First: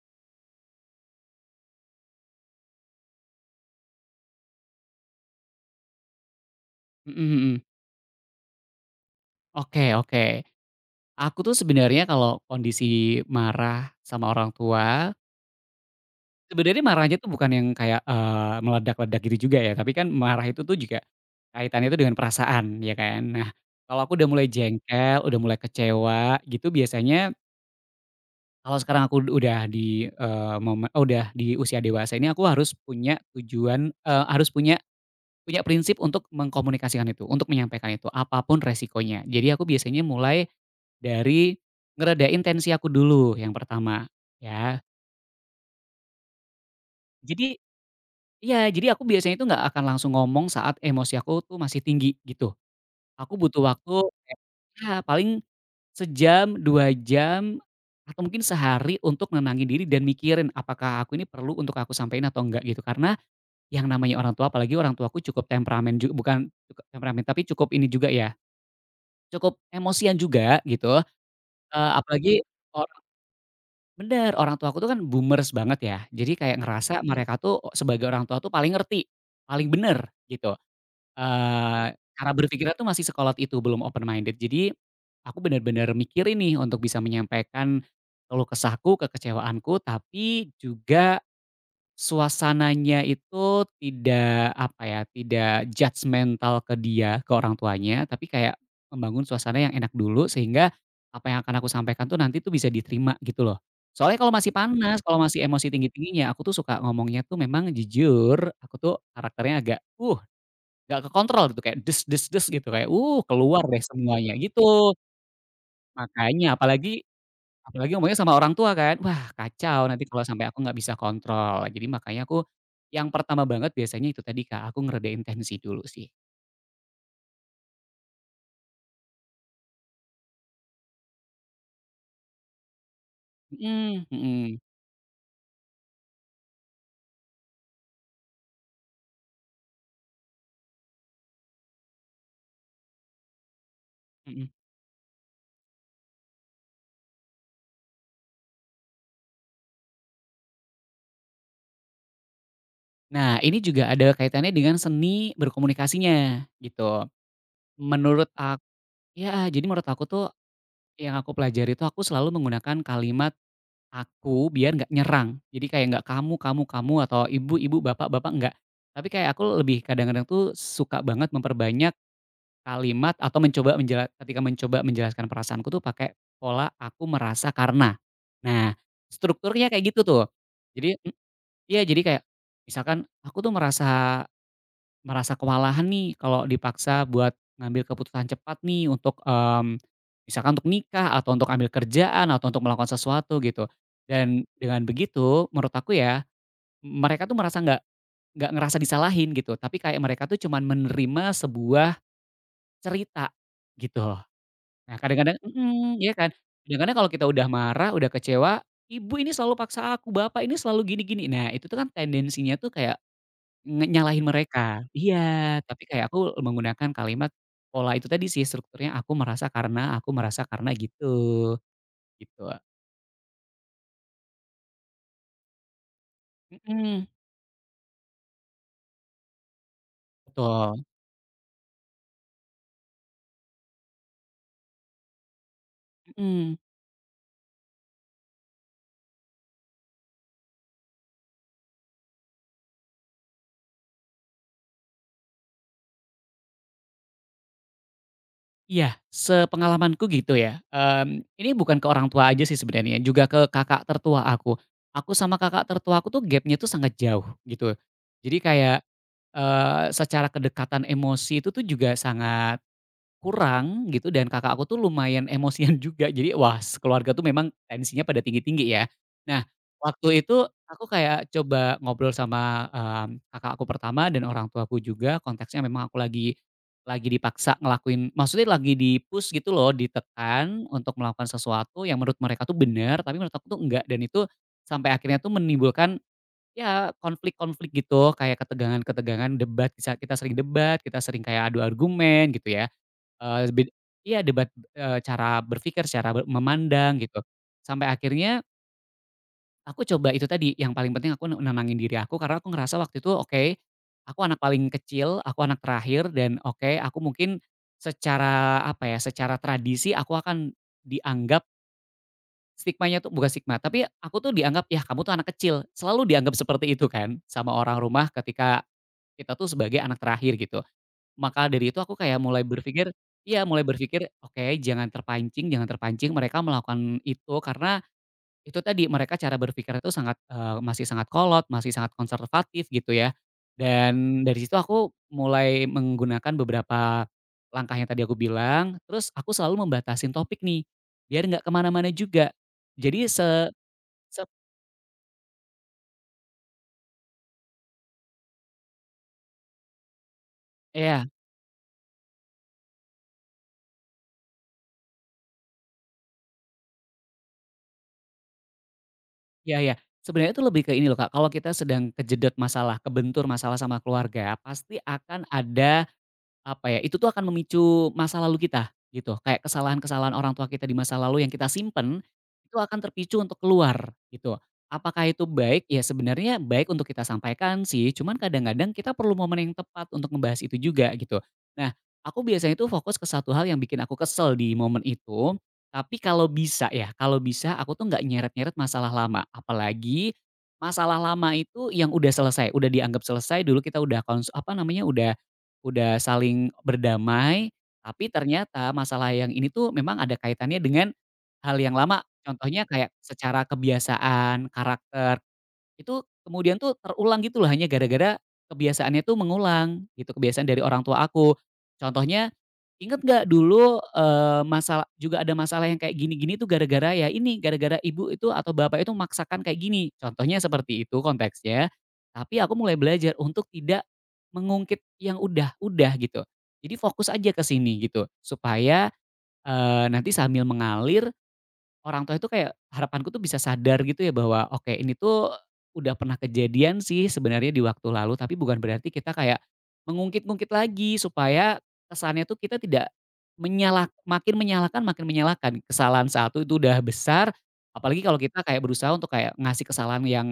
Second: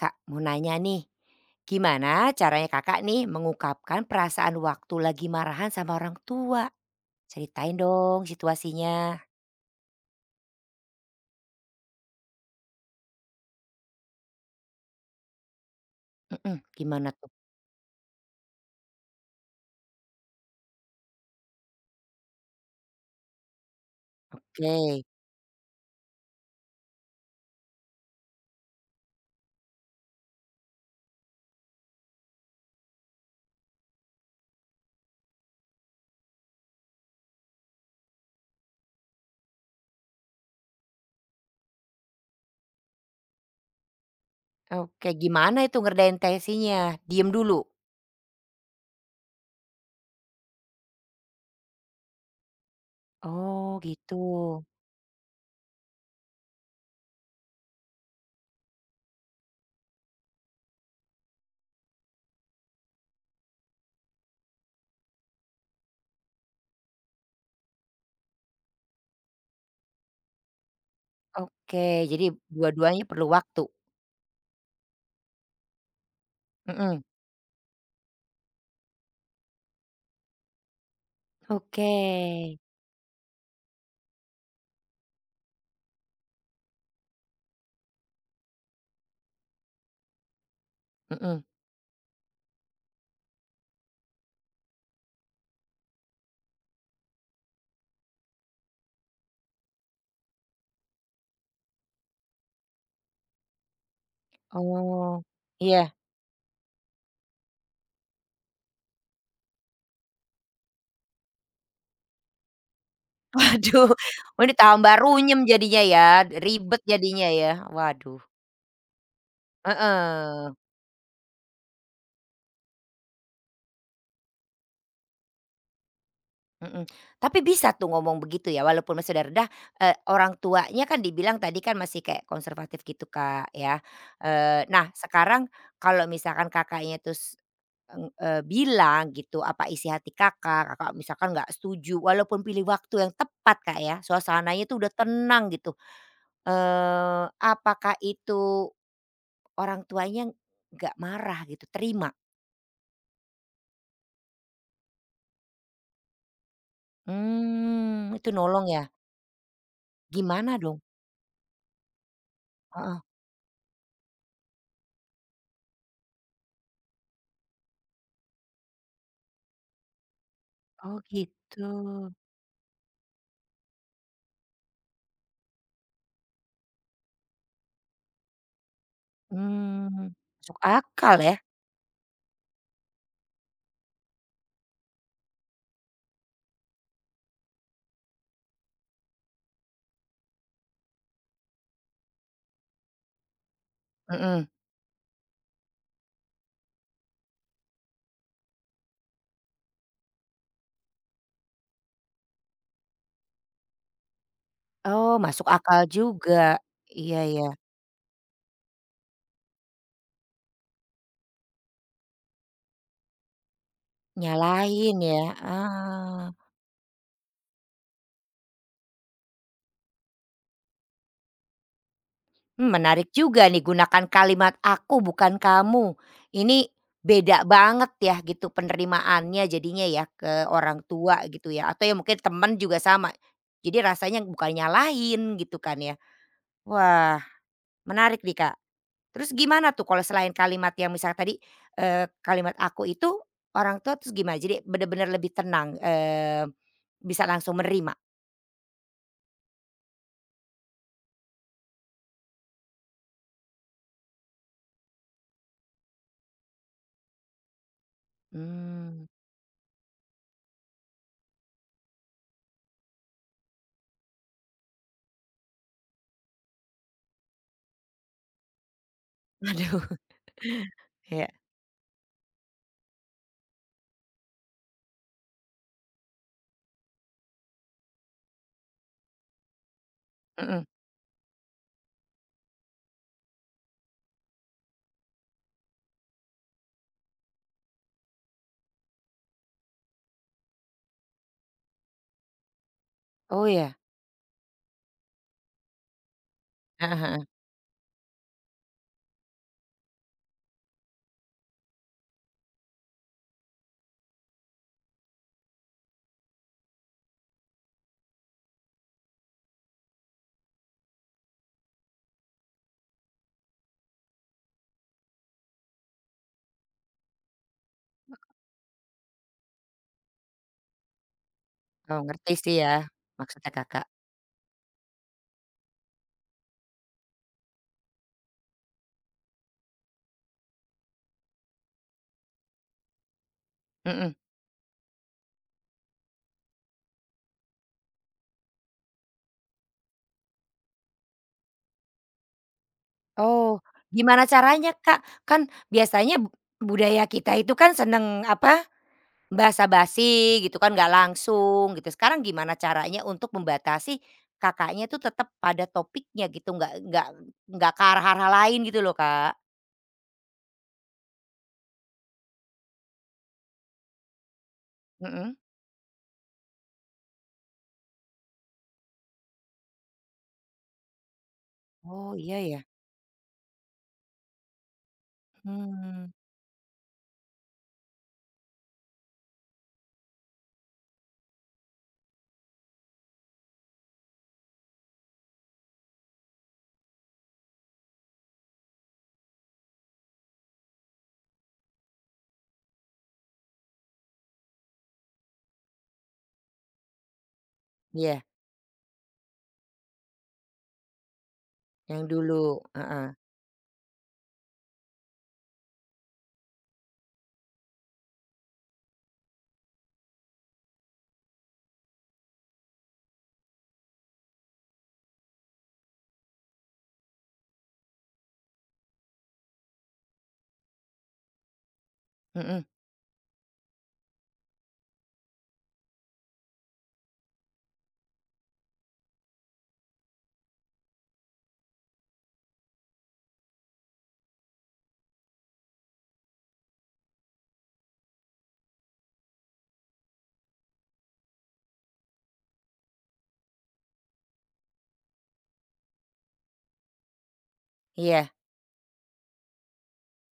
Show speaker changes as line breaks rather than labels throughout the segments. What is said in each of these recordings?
Kak, mau nanya nih. Gimana caranya Kakak nih mengungkapkan perasaan waktu lagi marahan sama orang tua?
Mhm, mhm.
Ceritain dong situasinya.
Oke, oke. Aku tuh sebenarnya kalau kondisi marah sama orang tua,
Mhm,
sebenarnya
gimana
marahnya
tuh?
tuh bukan yang kayak, meledak-ledak gitu juga ya, tapi kan marah itu tuh juga kaitannya tuh dengan perasaan, ya kan. Nah, kalau aku udah mulai
Oke.
jengkel, udah mulai kecewa gitu biasanya kalau sekarang aku udah di, momen oh, udah di usia dewasa ini aku harus punya tujuan, harus punya Punya prinsip untuk mengkomunikasikan itu, untuk menyampaikan itu, apapun resikonya. Jadi aku biasanya mulai dari ngeredain tensi aku dulu yang pertama, ya.
Oke, gimana itu ngerdain tensinya? Diem
Jadi
dulu?
iya, jadi aku biasanya itu nggak akan langsung ngomong saat emosi aku tuh masih tinggi, gitu. Aku butuh
Oh,
waktu
gitu.
kayak, ya paling sejam, 2 jam, atau mungkin sehari untuk nenangin diri dan mikirin apakah aku ini perlu untuk aku sampaikan atau enggak gitu. Karena yang namanya orang tua, apalagi orang tuaku cukup temperamen bukan cukup temperamen, tapi cukup ini juga ya, cukup emosian juga gitu,
Oke, jadi
apalagi or
dua-duanya perlu waktu?
bener, orang tua aku tuh kan boomers banget ya, jadi kayak ngerasa
Mhm.
mereka tuh sebagai orang tua tuh paling ngerti, paling bener gitu,
Oke.
cara berpikirnya tuh masih sekolot itu, belum open minded. Jadi aku bener-bener mikirin nih untuk bisa menyampaikan keluh kesahku, kekecewaanku, tapi juga
Mhm.
suasananya itu tidak, apa ya, tidak judgmental ke dia, ke orang tuanya, tapi kayak membangun suasana yang enak dulu sehingga apa yang akan aku sampaikan tuh nanti tuh bisa diterima gitu loh. Soalnya kalau masih panas, kalau
Oh,
masih emosi
iya.
tinggi-tingginya, aku tuh suka ngomongnya tuh memang jujur, aku tuh karakternya agak, gak kekontrol gitu kayak, des des des gitu kayak, keluar deh
Aduh,
semuanya
oh ini
gitu.
tambah runyem jadinya ya,
Makanya
ribet
apalagi
jadinya ya?
Apalagi ngomongnya
Waduh.
sama orang tua kan, wah kacau nanti kalau sampai
Heeh.
aku nggak bisa kontrol. Jadi makanya aku yang pertama banget biasanya itu tadi Kak, aku ngeredain tensi dulu sih.
Mhm, tapi bisa tuh ngomong begitu ya walaupun masih udah reda, orang tuanya kan dibilang tadi kan masih kayak konservatif gitu Kak ya,
Mhm, mhm,
nah sekarang kalau misalkan Kakaknya terus, bilang gitu apa isi hati Kakak, Kakak misalkan nggak setuju walaupun pilih waktu yang tepat Kak ya
mhm.
suasananya tuh udah tenang gitu, apakah itu orang tuanya nggak marah gitu terima?
Nah, ini juga ada kaitannya dengan seni berkomunikasinya gitu.
Hmm,
Menurut
itu
aku
nolong ya?
ya, jadi menurut aku tuh
Gimana dong?
yang aku pelajari itu aku selalu menggunakan
Heeh.
kalimat "aku" biar nggak nyerang. Jadi kayak nggak "kamu kamu kamu" atau "ibu ibu, bapak bapak" nggak. Tapi kayak aku lebih kadang-kadang tuh
Oh
suka banget
gitu.
memperbanyak kalimat atau mencoba menjela ketika mencoba menjelaskan perasaanku tuh pakai pola aku merasa karena. Nah, strukturnya kayak gitu
Mmm,
tuh.
masuk
Jadi
akal ya,
iya jadi kayak misalkan aku tuh merasa merasa kewalahan nih kalau dipaksa buat ngambil keputusan cepat nih untuk, misalkan untuk nikah atau untuk ambil kerjaan atau untuk melakukan sesuatu gitu. Dan
mhm.
dengan begitu menurut aku ya, mereka tuh merasa nggak ngerasa disalahin gitu, tapi kayak mereka tuh cuman menerima sebuah cerita, gitu. Nah,
Oh,
kadang-kadang
masuk akal
mhm, iya kan.
juga.
Kadang-kadang kalau
Iya,
kita
iya,
udah marah, udah kecewa, "Ibu ini selalu paksa aku, bapak ini selalu gini-gini." Nah, itu tuh kan tendensinya tuh kayak nge nyalahin mereka.
nyalahin ya,
Iya, tapi kayak
ah.
aku menggunakan kalimat pola itu tadi sih, strukturnya, aku merasa karena," gitu, gitu.
Mmm, menarik juga nih gunakan kalimat "aku bukan kamu". Ini
Mhm,
beda banget ya gitu penerimaannya jadinya ya ke orang
betul,
tua gitu ya, atau ya mungkin teman juga sama. Jadi rasanya bukan nyalahin gitu kan ya.
mhm.
Wah, menarik nih, Kak. Terus gimana tuh kalau selain kalimat yang misal tadi, kalimat aku itu orang tua terus gimana? Jadi bener-bener lebih tenang, bisa langsung menerima?
Iya, sepengalamanku gitu ya, ini bukan ke orang tua aja sih sebenarnya, juga ke kakak tertua aku. Aku sama kakak tertua aku tuh gapnya tuh sangat jauh gitu. Jadi kayak,
Mmm,
secara kedekatan emosi itu tuh juga sangat kurang gitu dan kakak aku tuh lumayan emosian juga. Jadi wah keluarga tuh memang tensinya pada tinggi-tinggi ya. Nah,
aduh.
waktu itu aku kayak
Iya,
coba ngobrol sama, kakak aku pertama dan orang tuaku juga konteksnya memang aku lagi dipaksa ngelakuin maksudnya lagi gitu loh, ditekan
mhm.
untuk melakukan sesuatu yang menurut mereka tuh benar tapi menurut aku tuh enggak dan itu sampai akhirnya tuh menimbulkan ya konflik-konflik gitu kayak ketegangan-ketegangan debat di saat kita sering debat, kita sering kayak adu argumen gitu ya.
Oh
Eee, bed
ya?
iya debat, cara berpikir, secara memandang
Heeh,
gitu.
heeh.
Sampai akhirnya aku coba itu tadi, yang paling penting aku nenangin diri aku karena aku ngerasa waktu itu, oke, aku anak paling kecil, aku anak terakhir dan oke, aku mungkin secara apa ya, secara tradisi aku akan dianggap stigmanya tuh bukan stigma, tapi aku tuh dianggap, "Yah kamu tuh anak kecil." Selalu dianggap seperti itu kan sama orang rumah ketika kita tuh sebagai anak terakhir gitu. Maka dari itu aku
Oh
kayak
ngerti
mulai
sih ya
berpikir iya
maksudnya
mulai
Kakak.
berpikir, "Oke, jangan terpancing jangan terpancing mereka melakukan itu." Karena itu tadi, mereka cara berpikir itu sangat, masih sangat kolot, masih sangat konservatif gitu ya.
Mhm.
Dan dari situ aku mulai menggunakan beberapa langkah yang tadi aku bilang, terus aku selalu membatasin topik nih, biar nggak kemana-mana juga. Jadi se
Oh, gimana
sep
caranya Kak? Kan biasanya budaya kita itu kan seneng apa basa-basi gitu kan, nggak
ya,
langsung gitu. Sekarang gimana caranya untuk membatasi Kakaknya tuh tetap pada topiknya gitu, nggak nggak ke arah-arah lain gitu loh, Kak?
ya. Iya. Sebenarnya itu lebih ke ini loh Kak, kalau kita sedang kejedot masalah, kebentur masalah sama keluarga, pasti akan
Mhm.
ada, apa ya, itu tuh akan memicu masa lalu kita, gitu. Kayak kesalahan-kesalahan orang tua kita di masa lalu yang kita simpen,
Oh, iya
itu
ya?
akan terpicu untuk keluar, gitu. Apakah itu baik? Ya
Hmm.
sebenarnya baik untuk kita sampaikan sih, cuman kadang-kadang kita perlu momen yang tepat untuk membahas itu juga, gitu. Nah, aku biasanya itu fokus ke satu hal yang bikin aku kesel di momen itu, tapi kalau bisa ya, kalau bisa aku tuh nggak nyeret-nyeret masalah lama. Apalagi masalah lama itu yang udah selesai, udah dianggap selesai, dulu kita udah kons apa namanya, udah saling berdamai, tapi
Iya,
ternyata masalah yang ini tuh memang ada kaitannya dengan hal yang lama.
yang
Contohnya
dulu,
kayak
heeh,
secara kebiasaan, karakter. Itu kemudian tuh terulang gitu loh hanya gara-gara kebiasaannya tuh mengulang gitu, kebiasaan dari orang tua aku. Contohnya, inget nggak dulu, masalah juga ada masalah yang kayak gini-gini tuh gara-gara ya ini, gara-gara ibu itu atau bapak itu memaksakan kayak gini. Contohnya seperti itu konteksnya, tapi aku
mhm,
mulai belajar untuk tidak mengungkit yang udah-udah gitu. Jadi fokus aja ke sini gitu supaya, nanti sambil mengalir orang tua itu kayak harapanku tuh bisa sadar gitu ya bahwa, oke, ini tuh udah pernah kejadian sih sebenarnya di waktu lalu, tapi bukan berarti kita kayak mengungkit-ungkit lagi supaya kesannya tuh kita tidak makin menyalahkan makin menyalahkan. Kesalahan satu itu udah besar, apalagi kalau
iya.
kita kayak berusaha untuk kayak ngasih kesalahan yang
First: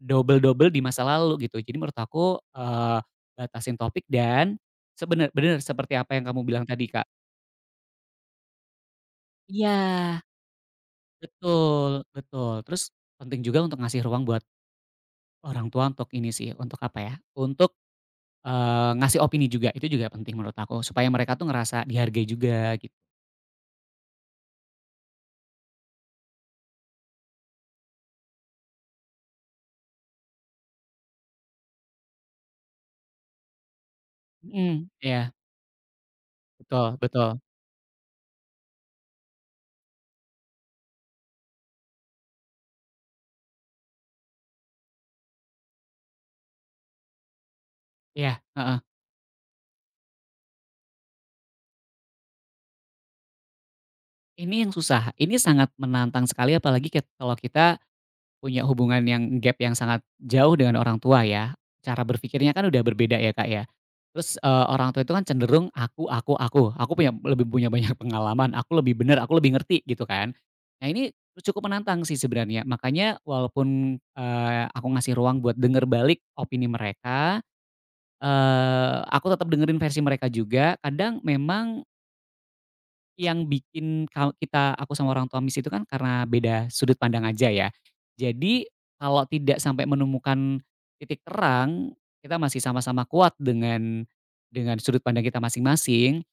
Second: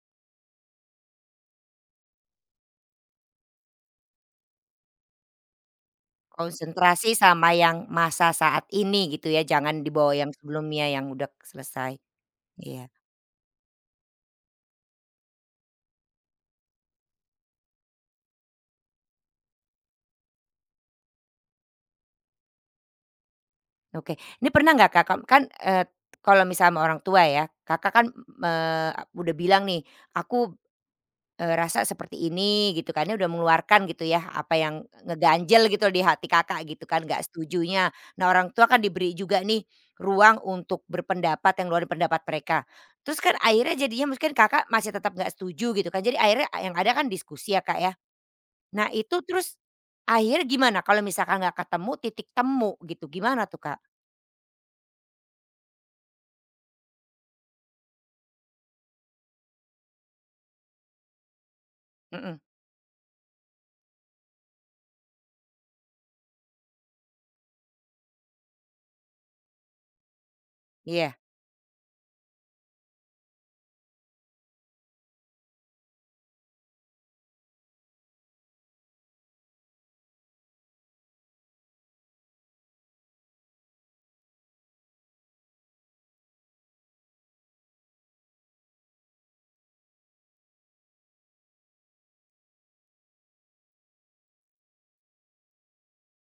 double-double di masa lalu gitu. Jadi menurut aku, batasin topik dan sebenar-benar seperti apa yang kamu bilang tadi, Kak.
Konsentrasi sama yang masa saat ini gitu ya,
Iya.
jangan dibawa yang sebelumnya yang udah
Betul,
selesai.
betul. Terus
Iya,
penting juga untuk ngasih ruang buat orang tua untuk ini sih, untuk apa ya, untuk, ngasih opini juga, itu juga penting menurut aku, supaya mereka tuh ngerasa dihargai juga gitu.
oke. Ini pernah nggak Kakak kan, kalau misalnya sama orang tua ya, Kakak kan, eee, udah bilang nih, "Aku rasa seperti ini gitu kan, dia udah mengeluarkan gitu ya, apa yang
Mhm, iya,
ngeganjel gitu di hati Kakak
betul,
gitu kan, nggak
betul,
setujunya. Nah, orang tua kan diberi juga nih ruang untuk berpendapat yang luar dari pendapat mereka. Terus kan akhirnya jadinya mungkin Kakak masih tetap nggak setuju gitu kan, jadi akhirnya yang ada kan diskusi ya, Kak, ya.
iya, heeh.
Nah, itu terus akhirnya gimana kalau misalkan nggak ketemu titik temu gitu, gimana tuh, Kak?
Ini yang susah, ini sangat menantang sekali apalagi kalau kita punya hubungan yang gap yang sangat jauh dengan orang tua ya, cara
Mhm,
berpikirnya kan udah berbeda ya, Kak, ya. Terus, orang tua itu kan cenderung aku punya banyak pengalaman, aku lebih benar, aku lebih ngerti gitu kan. Nah, ini
iya,
cukup menantang sih sebenarnya, makanya walaupun, aku ngasih ruang buat denger balik opini mereka, aku tetap dengerin versi mereka juga, kadang memang yang bikin kita aku sama orang tua miss itu kan karena beda sudut pandang aja ya. Jadi kalau tidak sampai menemukan titik terang, kita masih sama-sama kuat dengan sudut pandang kita masing-masing,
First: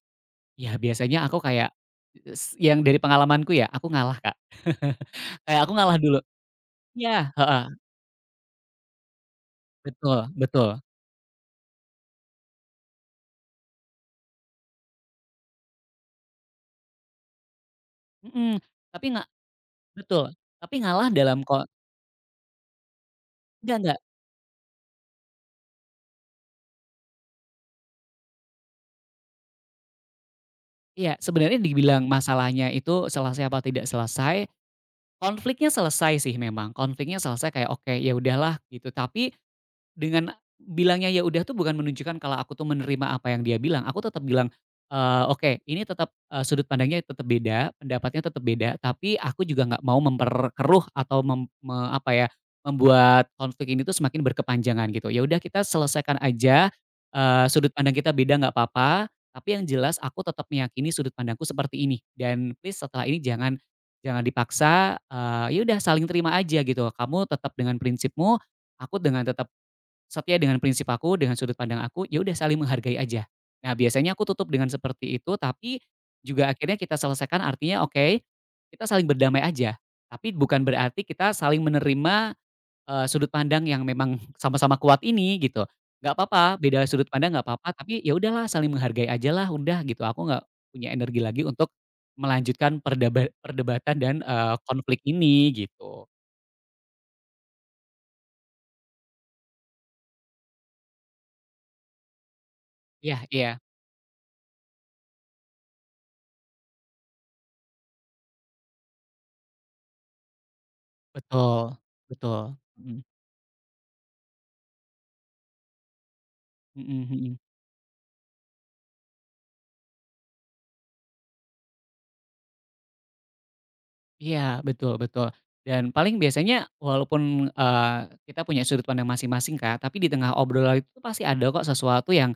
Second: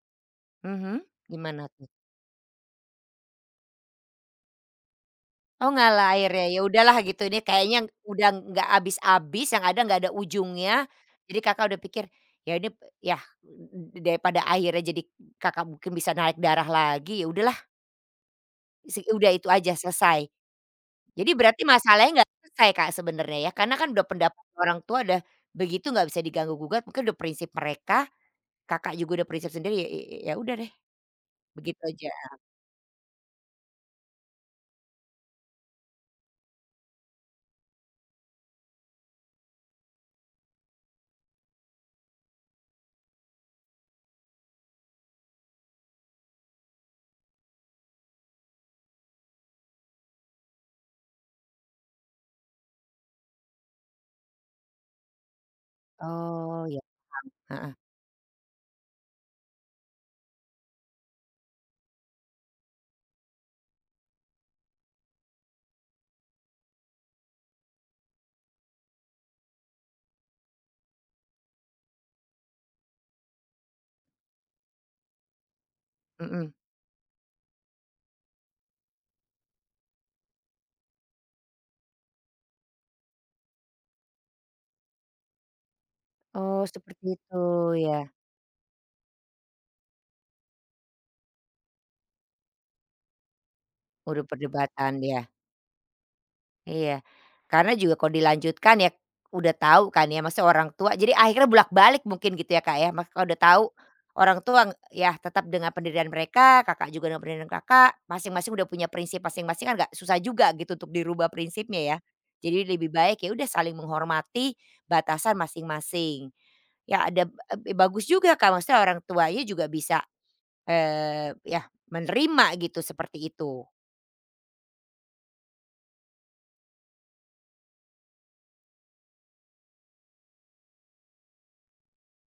ya
mhm,
biasanya aku
gimana?
kayak yang dari pengalamanku ya, aku ngalah, Kak. Kayak
Oh,
aku ngalah
ngalah
dulu
akhirnya, ya udahlah gitu
iya,
ini
heeh,
kayaknya udah nggak habis-habis yang ada nggak ada
betul, betul,
ujungnya. Jadi Kakak udah pikir, ya ini yah daripada akhirnya jadi Kakak mungkin bisa naik darah lagi, ya udahlah
mhm,
se
tapi nggak
udah itu aja selesai.
betul, tapi ngalah
Jadi
dalam
berarti masalahnya nggak selesai Kak sebenarnya ya, karena
enggak
kan
enggak,
udah pendapat orang tua udah begitu nggak bisa diganggu gugat, mungkin udah prinsip mereka, Kakak juga udah prinsip sendiri ya ya ya udah deh
iya, sebenarnya
begitu
dibilang
aja.
masalahnya itu selesai apa tidak selesai. Konfliknya selesai sih memang, konfliknya selesai kayak, "Oke, ya udahlah," gitu. Tapi, dengan bilangnya ya udah tuh bukan menunjukkan kalau aku tuh menerima apa yang dia bilang, aku tetap bilang, "Oke ini tetap, sudut pandangnya tetap beda, pendapatnya tetap beda, tapi aku juga nggak mau memperkeruh atau mem me apa ya, membuat konflik ini tuh semakin berkepanjangan," gitu. "Ya udah kita selesaikan
Oh
aja,
ya,
sudut
heeh,
pandang kita beda nggak apa-apa, tapi yang jelas aku tetap meyakini sudut pandangku seperti ini dan please setelah ini jangan jangan dipaksa, ya udah saling terima aja gitu. Kamu tetap dengan prinsipmu, aku dengan tetap setia dengan prinsip aku, dengan sudut pandang aku, ya udah saling menghargai aja." Nah, biasanya aku tutup dengan seperti itu, tapi juga
mhm.
akhirnya kita selesaikan artinya oke, kita saling berdamai aja. Tapi bukan berarti kita saling menerima, sudut pandang yang memang sama-sama kuat ini gitu. Nggak apa-apa,
Oh
beda
seperti
sudut pandang
itu
nggak apa-apa,
ya,
tapi ya udahlah saling menghargai aja lah udah gitu. Aku nggak punya energi lagi untuk melanjutkan perdebatan dan,
udah
konflik
perdebatan dia.
ini gitu.
Iya, karena juga kalau dilanjutkan ya udah tahu kan ya, maksudnya orang tua jadi akhirnya bolak-balik mungkin gitu ya, Kak, ya. Maka
Iya,
kalau udah
iya,
tahu orang tua ng- ya tetap dengan pendirian mereka, Kakak juga dengan pendirian Kakak, masing-masing udah punya prinsip masing-masing kan nggak susah juga gitu untuk dirubah
betul,
prinsipnya ya.
betul.
Jadi lebih
Mhm,
baik ya udah saling menghormati batasan masing-masing.
mhm,
Ya ada
mhm.
e bagus juga, Kak, maksudnya orang tuanya juga bisa, ya menerima gitu seperti itu.
Iya, betul, betul. Dan paling biasanya walaupun, kita punya sudut pandang masing-masing Kak, tapi di tengah obrolan itu tuh pasti ada kok sesuatu yang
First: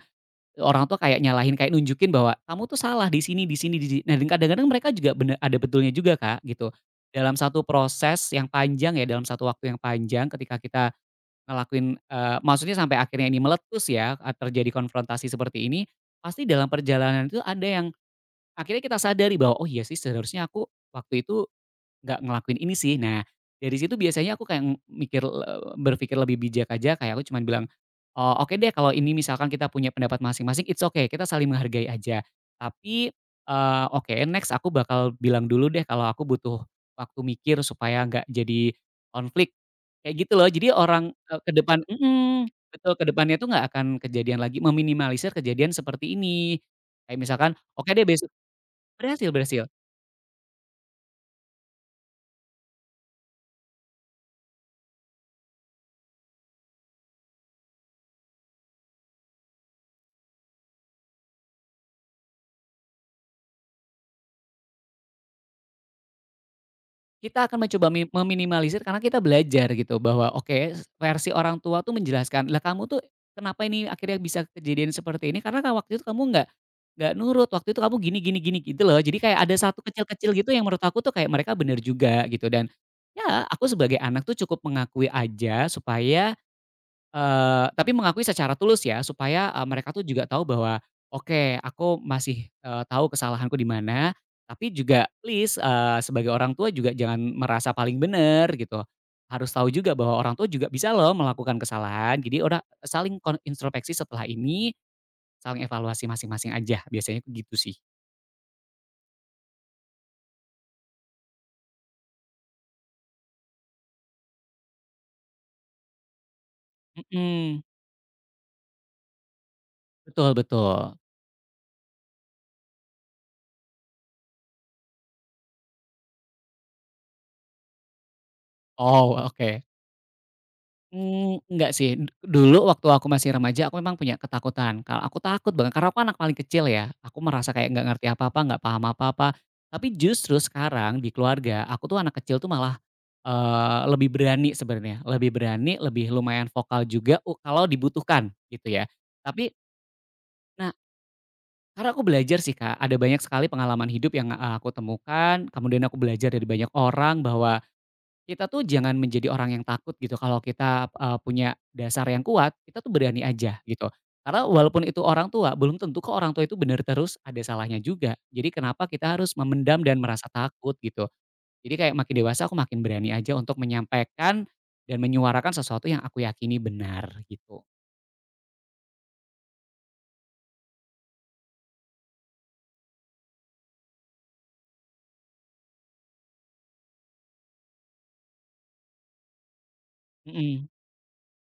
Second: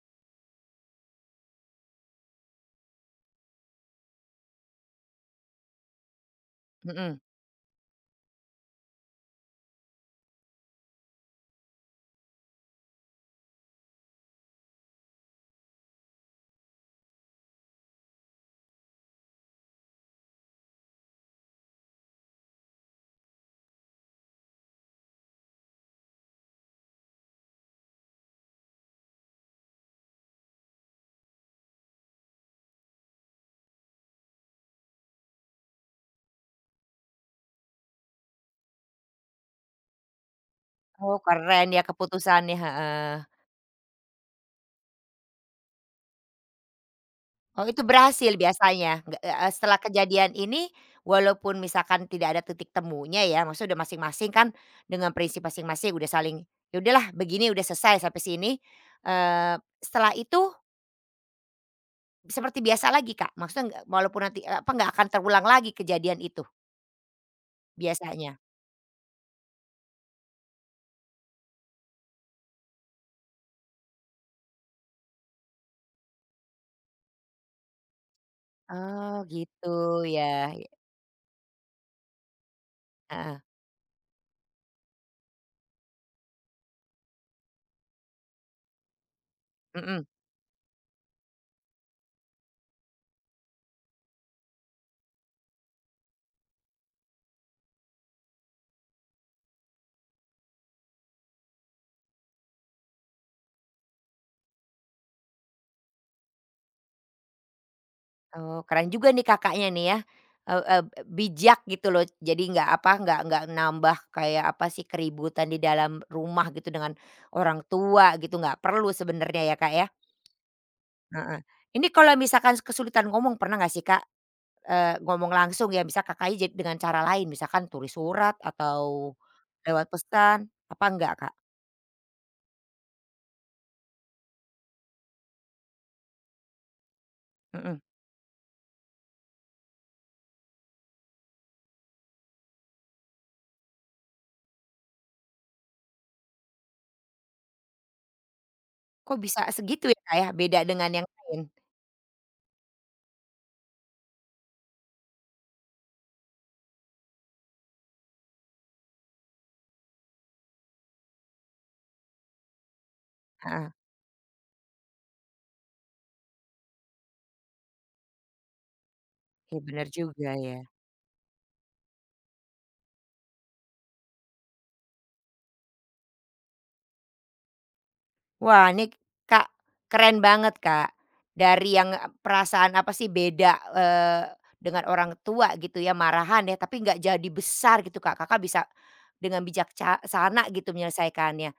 orang tuh kayak nyalahin, kayak nunjukin bahwa, "Kamu tuh salah di sini di sini di si," nah, dan kadang-kadang mereka juga bener ada betulnya juga Kak, gitu.
Mhm.
Dalam satu proses yang panjang ya, dalam satu waktu yang panjang ketika kita ngelakuin, maksudnya sampai akhirnya ini meletus ya, terjadi konfrontasi seperti ini, pasti dalam perjalanan itu ada yang akhirnya kita sadari bahwa, "Oh iya sih, seharusnya aku waktu itu nggak ngelakuin ini sih." Nah, dari situ biasanya aku kayak berpikir lebih bijak aja kayak aku cuman bilang, "Oke deh kalau ini misalkan kita punya pendapat masing-masing, it's okay, kita saling menghargai aja. Tapi, oke next aku bakal bilang dulu deh kalau aku butuh waktu mikir supaya nggak jadi konflik." Kayak gitu loh. Jadi orang,
Oh
ke
keren
depan
ya
mhm,
keputusannya,
betul, ke
heeh.
depannya tuh nggak akan kejadian lagi, meminimalisir kejadian seperti ini. Kayak misalkan,
Oh itu
"Oke deh besok,"
berhasil biasanya? Nggak
berhasil, berhasil.
setelah kejadian ini, walaupun misalkan tidak ada titik temunya ya, maksudnya udah masing-masing kan dengan prinsip masing-masing udah saling, "Ya udahlah begini udah selesai sampai sini." Setelah itu seperti biasa lagi, Kak? Maksudnya nggak walaupun nanti, apa, nggak akan terulang lagi kejadian itu
Kita akan mencoba
biasanya?
meminimalisir karena kita belajar gitu bahwa oke, versi orang tua tuh menjelaskan, "Lah kamu tuh kenapa ini akhirnya bisa kejadian seperti ini karena kan waktu itu kamu nggak nurut, waktu itu kamu gini gini gini," gitu loh. Jadi
Oh
kayak ada
gitu
satu
ya,
kecil-kecil gitu yang menurut aku tuh kayak mereka bener juga gitu dan,
heeh,
ya aku sebagai anak tuh cukup mengakui aja supaya, tapi mengakui secara tulus ya, supaya, mereka tuh
mhm.
juga tahu bahwa, "Oke, aku masih, tahu kesalahanku di mana." Tapi juga please, sebagai orang tua juga jangan merasa paling benar gitu. Harus tahu juga bahwa orang tua juga bisa loh melakukan kesalahan. Jadi udah saling introspeksi setelah ini, saling evaluasi masing-masing aja, biasanya gitu sih.
Oh, keren juga nih Kakaknya nih ya, eee eee, bijak gitu loh. Jadi nggak apa, nggak nambah kayak apa sih, keributan di dalam rumah gitu dengan
Mhm,
orang tua gitu, nggak perlu sebenarnya ya, Kak, ya?
betul, betul.
Heeh. Ini kalau misalkan kesulitan ngomong pernah nggak sih, Kak, ngomong langsung ya, bisa Kakaknya ja dengan cara lain, misalkan tulis surat atau
Oh, oke.
lewat pesan, apa enggak, Kak?
Enggak sih, dulu waktu aku masih remaja aku memang punya ketakutan, kalau aku takut banget karena aku anak paling kecil ya, aku merasa kayak
Mhm.
nggak ngerti apa-apa, nggak paham apa-apa. Tapi justru sekarang di keluarga, aku tuh anak kecil tuh malah, lebih berani sebenarnya, lebih berani, lebih lumayan vokal juga kalau dibutuhkan gitu ya.
Kok bisa
Tapi
segitu ya, Kak, ya, beda
nah,
dengan yang lain?
karena aku belajar sih Kak, ada banyak sekali pengalaman hidup yang, aku temukan, kemudian aku belajar dari banyak orang bahwa kita tuh jangan menjadi orang yang takut gitu kalau kita, punya dasar yang kuat, kita tuh berani aja
Heeh.
gitu. Karena walaupun itu orang tua, belum tentu kok orang tua itu benar terus, ada salahnya juga. Jadi kenapa kita harus
Iya
memendam
bener
dan
juga
merasa
ya.
takut gitu. Jadi kayak makin dewasa aku makin berani aja untuk menyampaikan dan menyuarakan sesuatu yang aku yakini benar gitu.
Wah, ini Kak, keren banget, Kak. Dari yang, perasaan apa sih beda, dengan orang tua gitu ya, marahan ya, tapi nggak jadi besar gitu, Kak. Kakak bisa dengan bijakca sana
Mhm.
gitu menyelesaikannya.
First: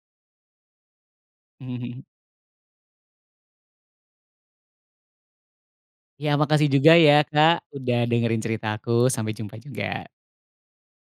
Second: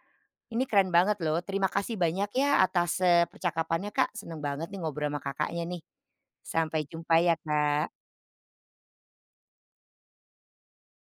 Ini keren banget loh,
Mhm,
terima kasih
mhm.
banyak ya atas, percakapannya, Kak. Seneng banget nih ngobrol sama Kakaknya nih.
Makasih
Sampai
juga
jumpa
ya
ya,
Kak, udah
Kak.
dengerin cerita aku, sampai jumpa juga.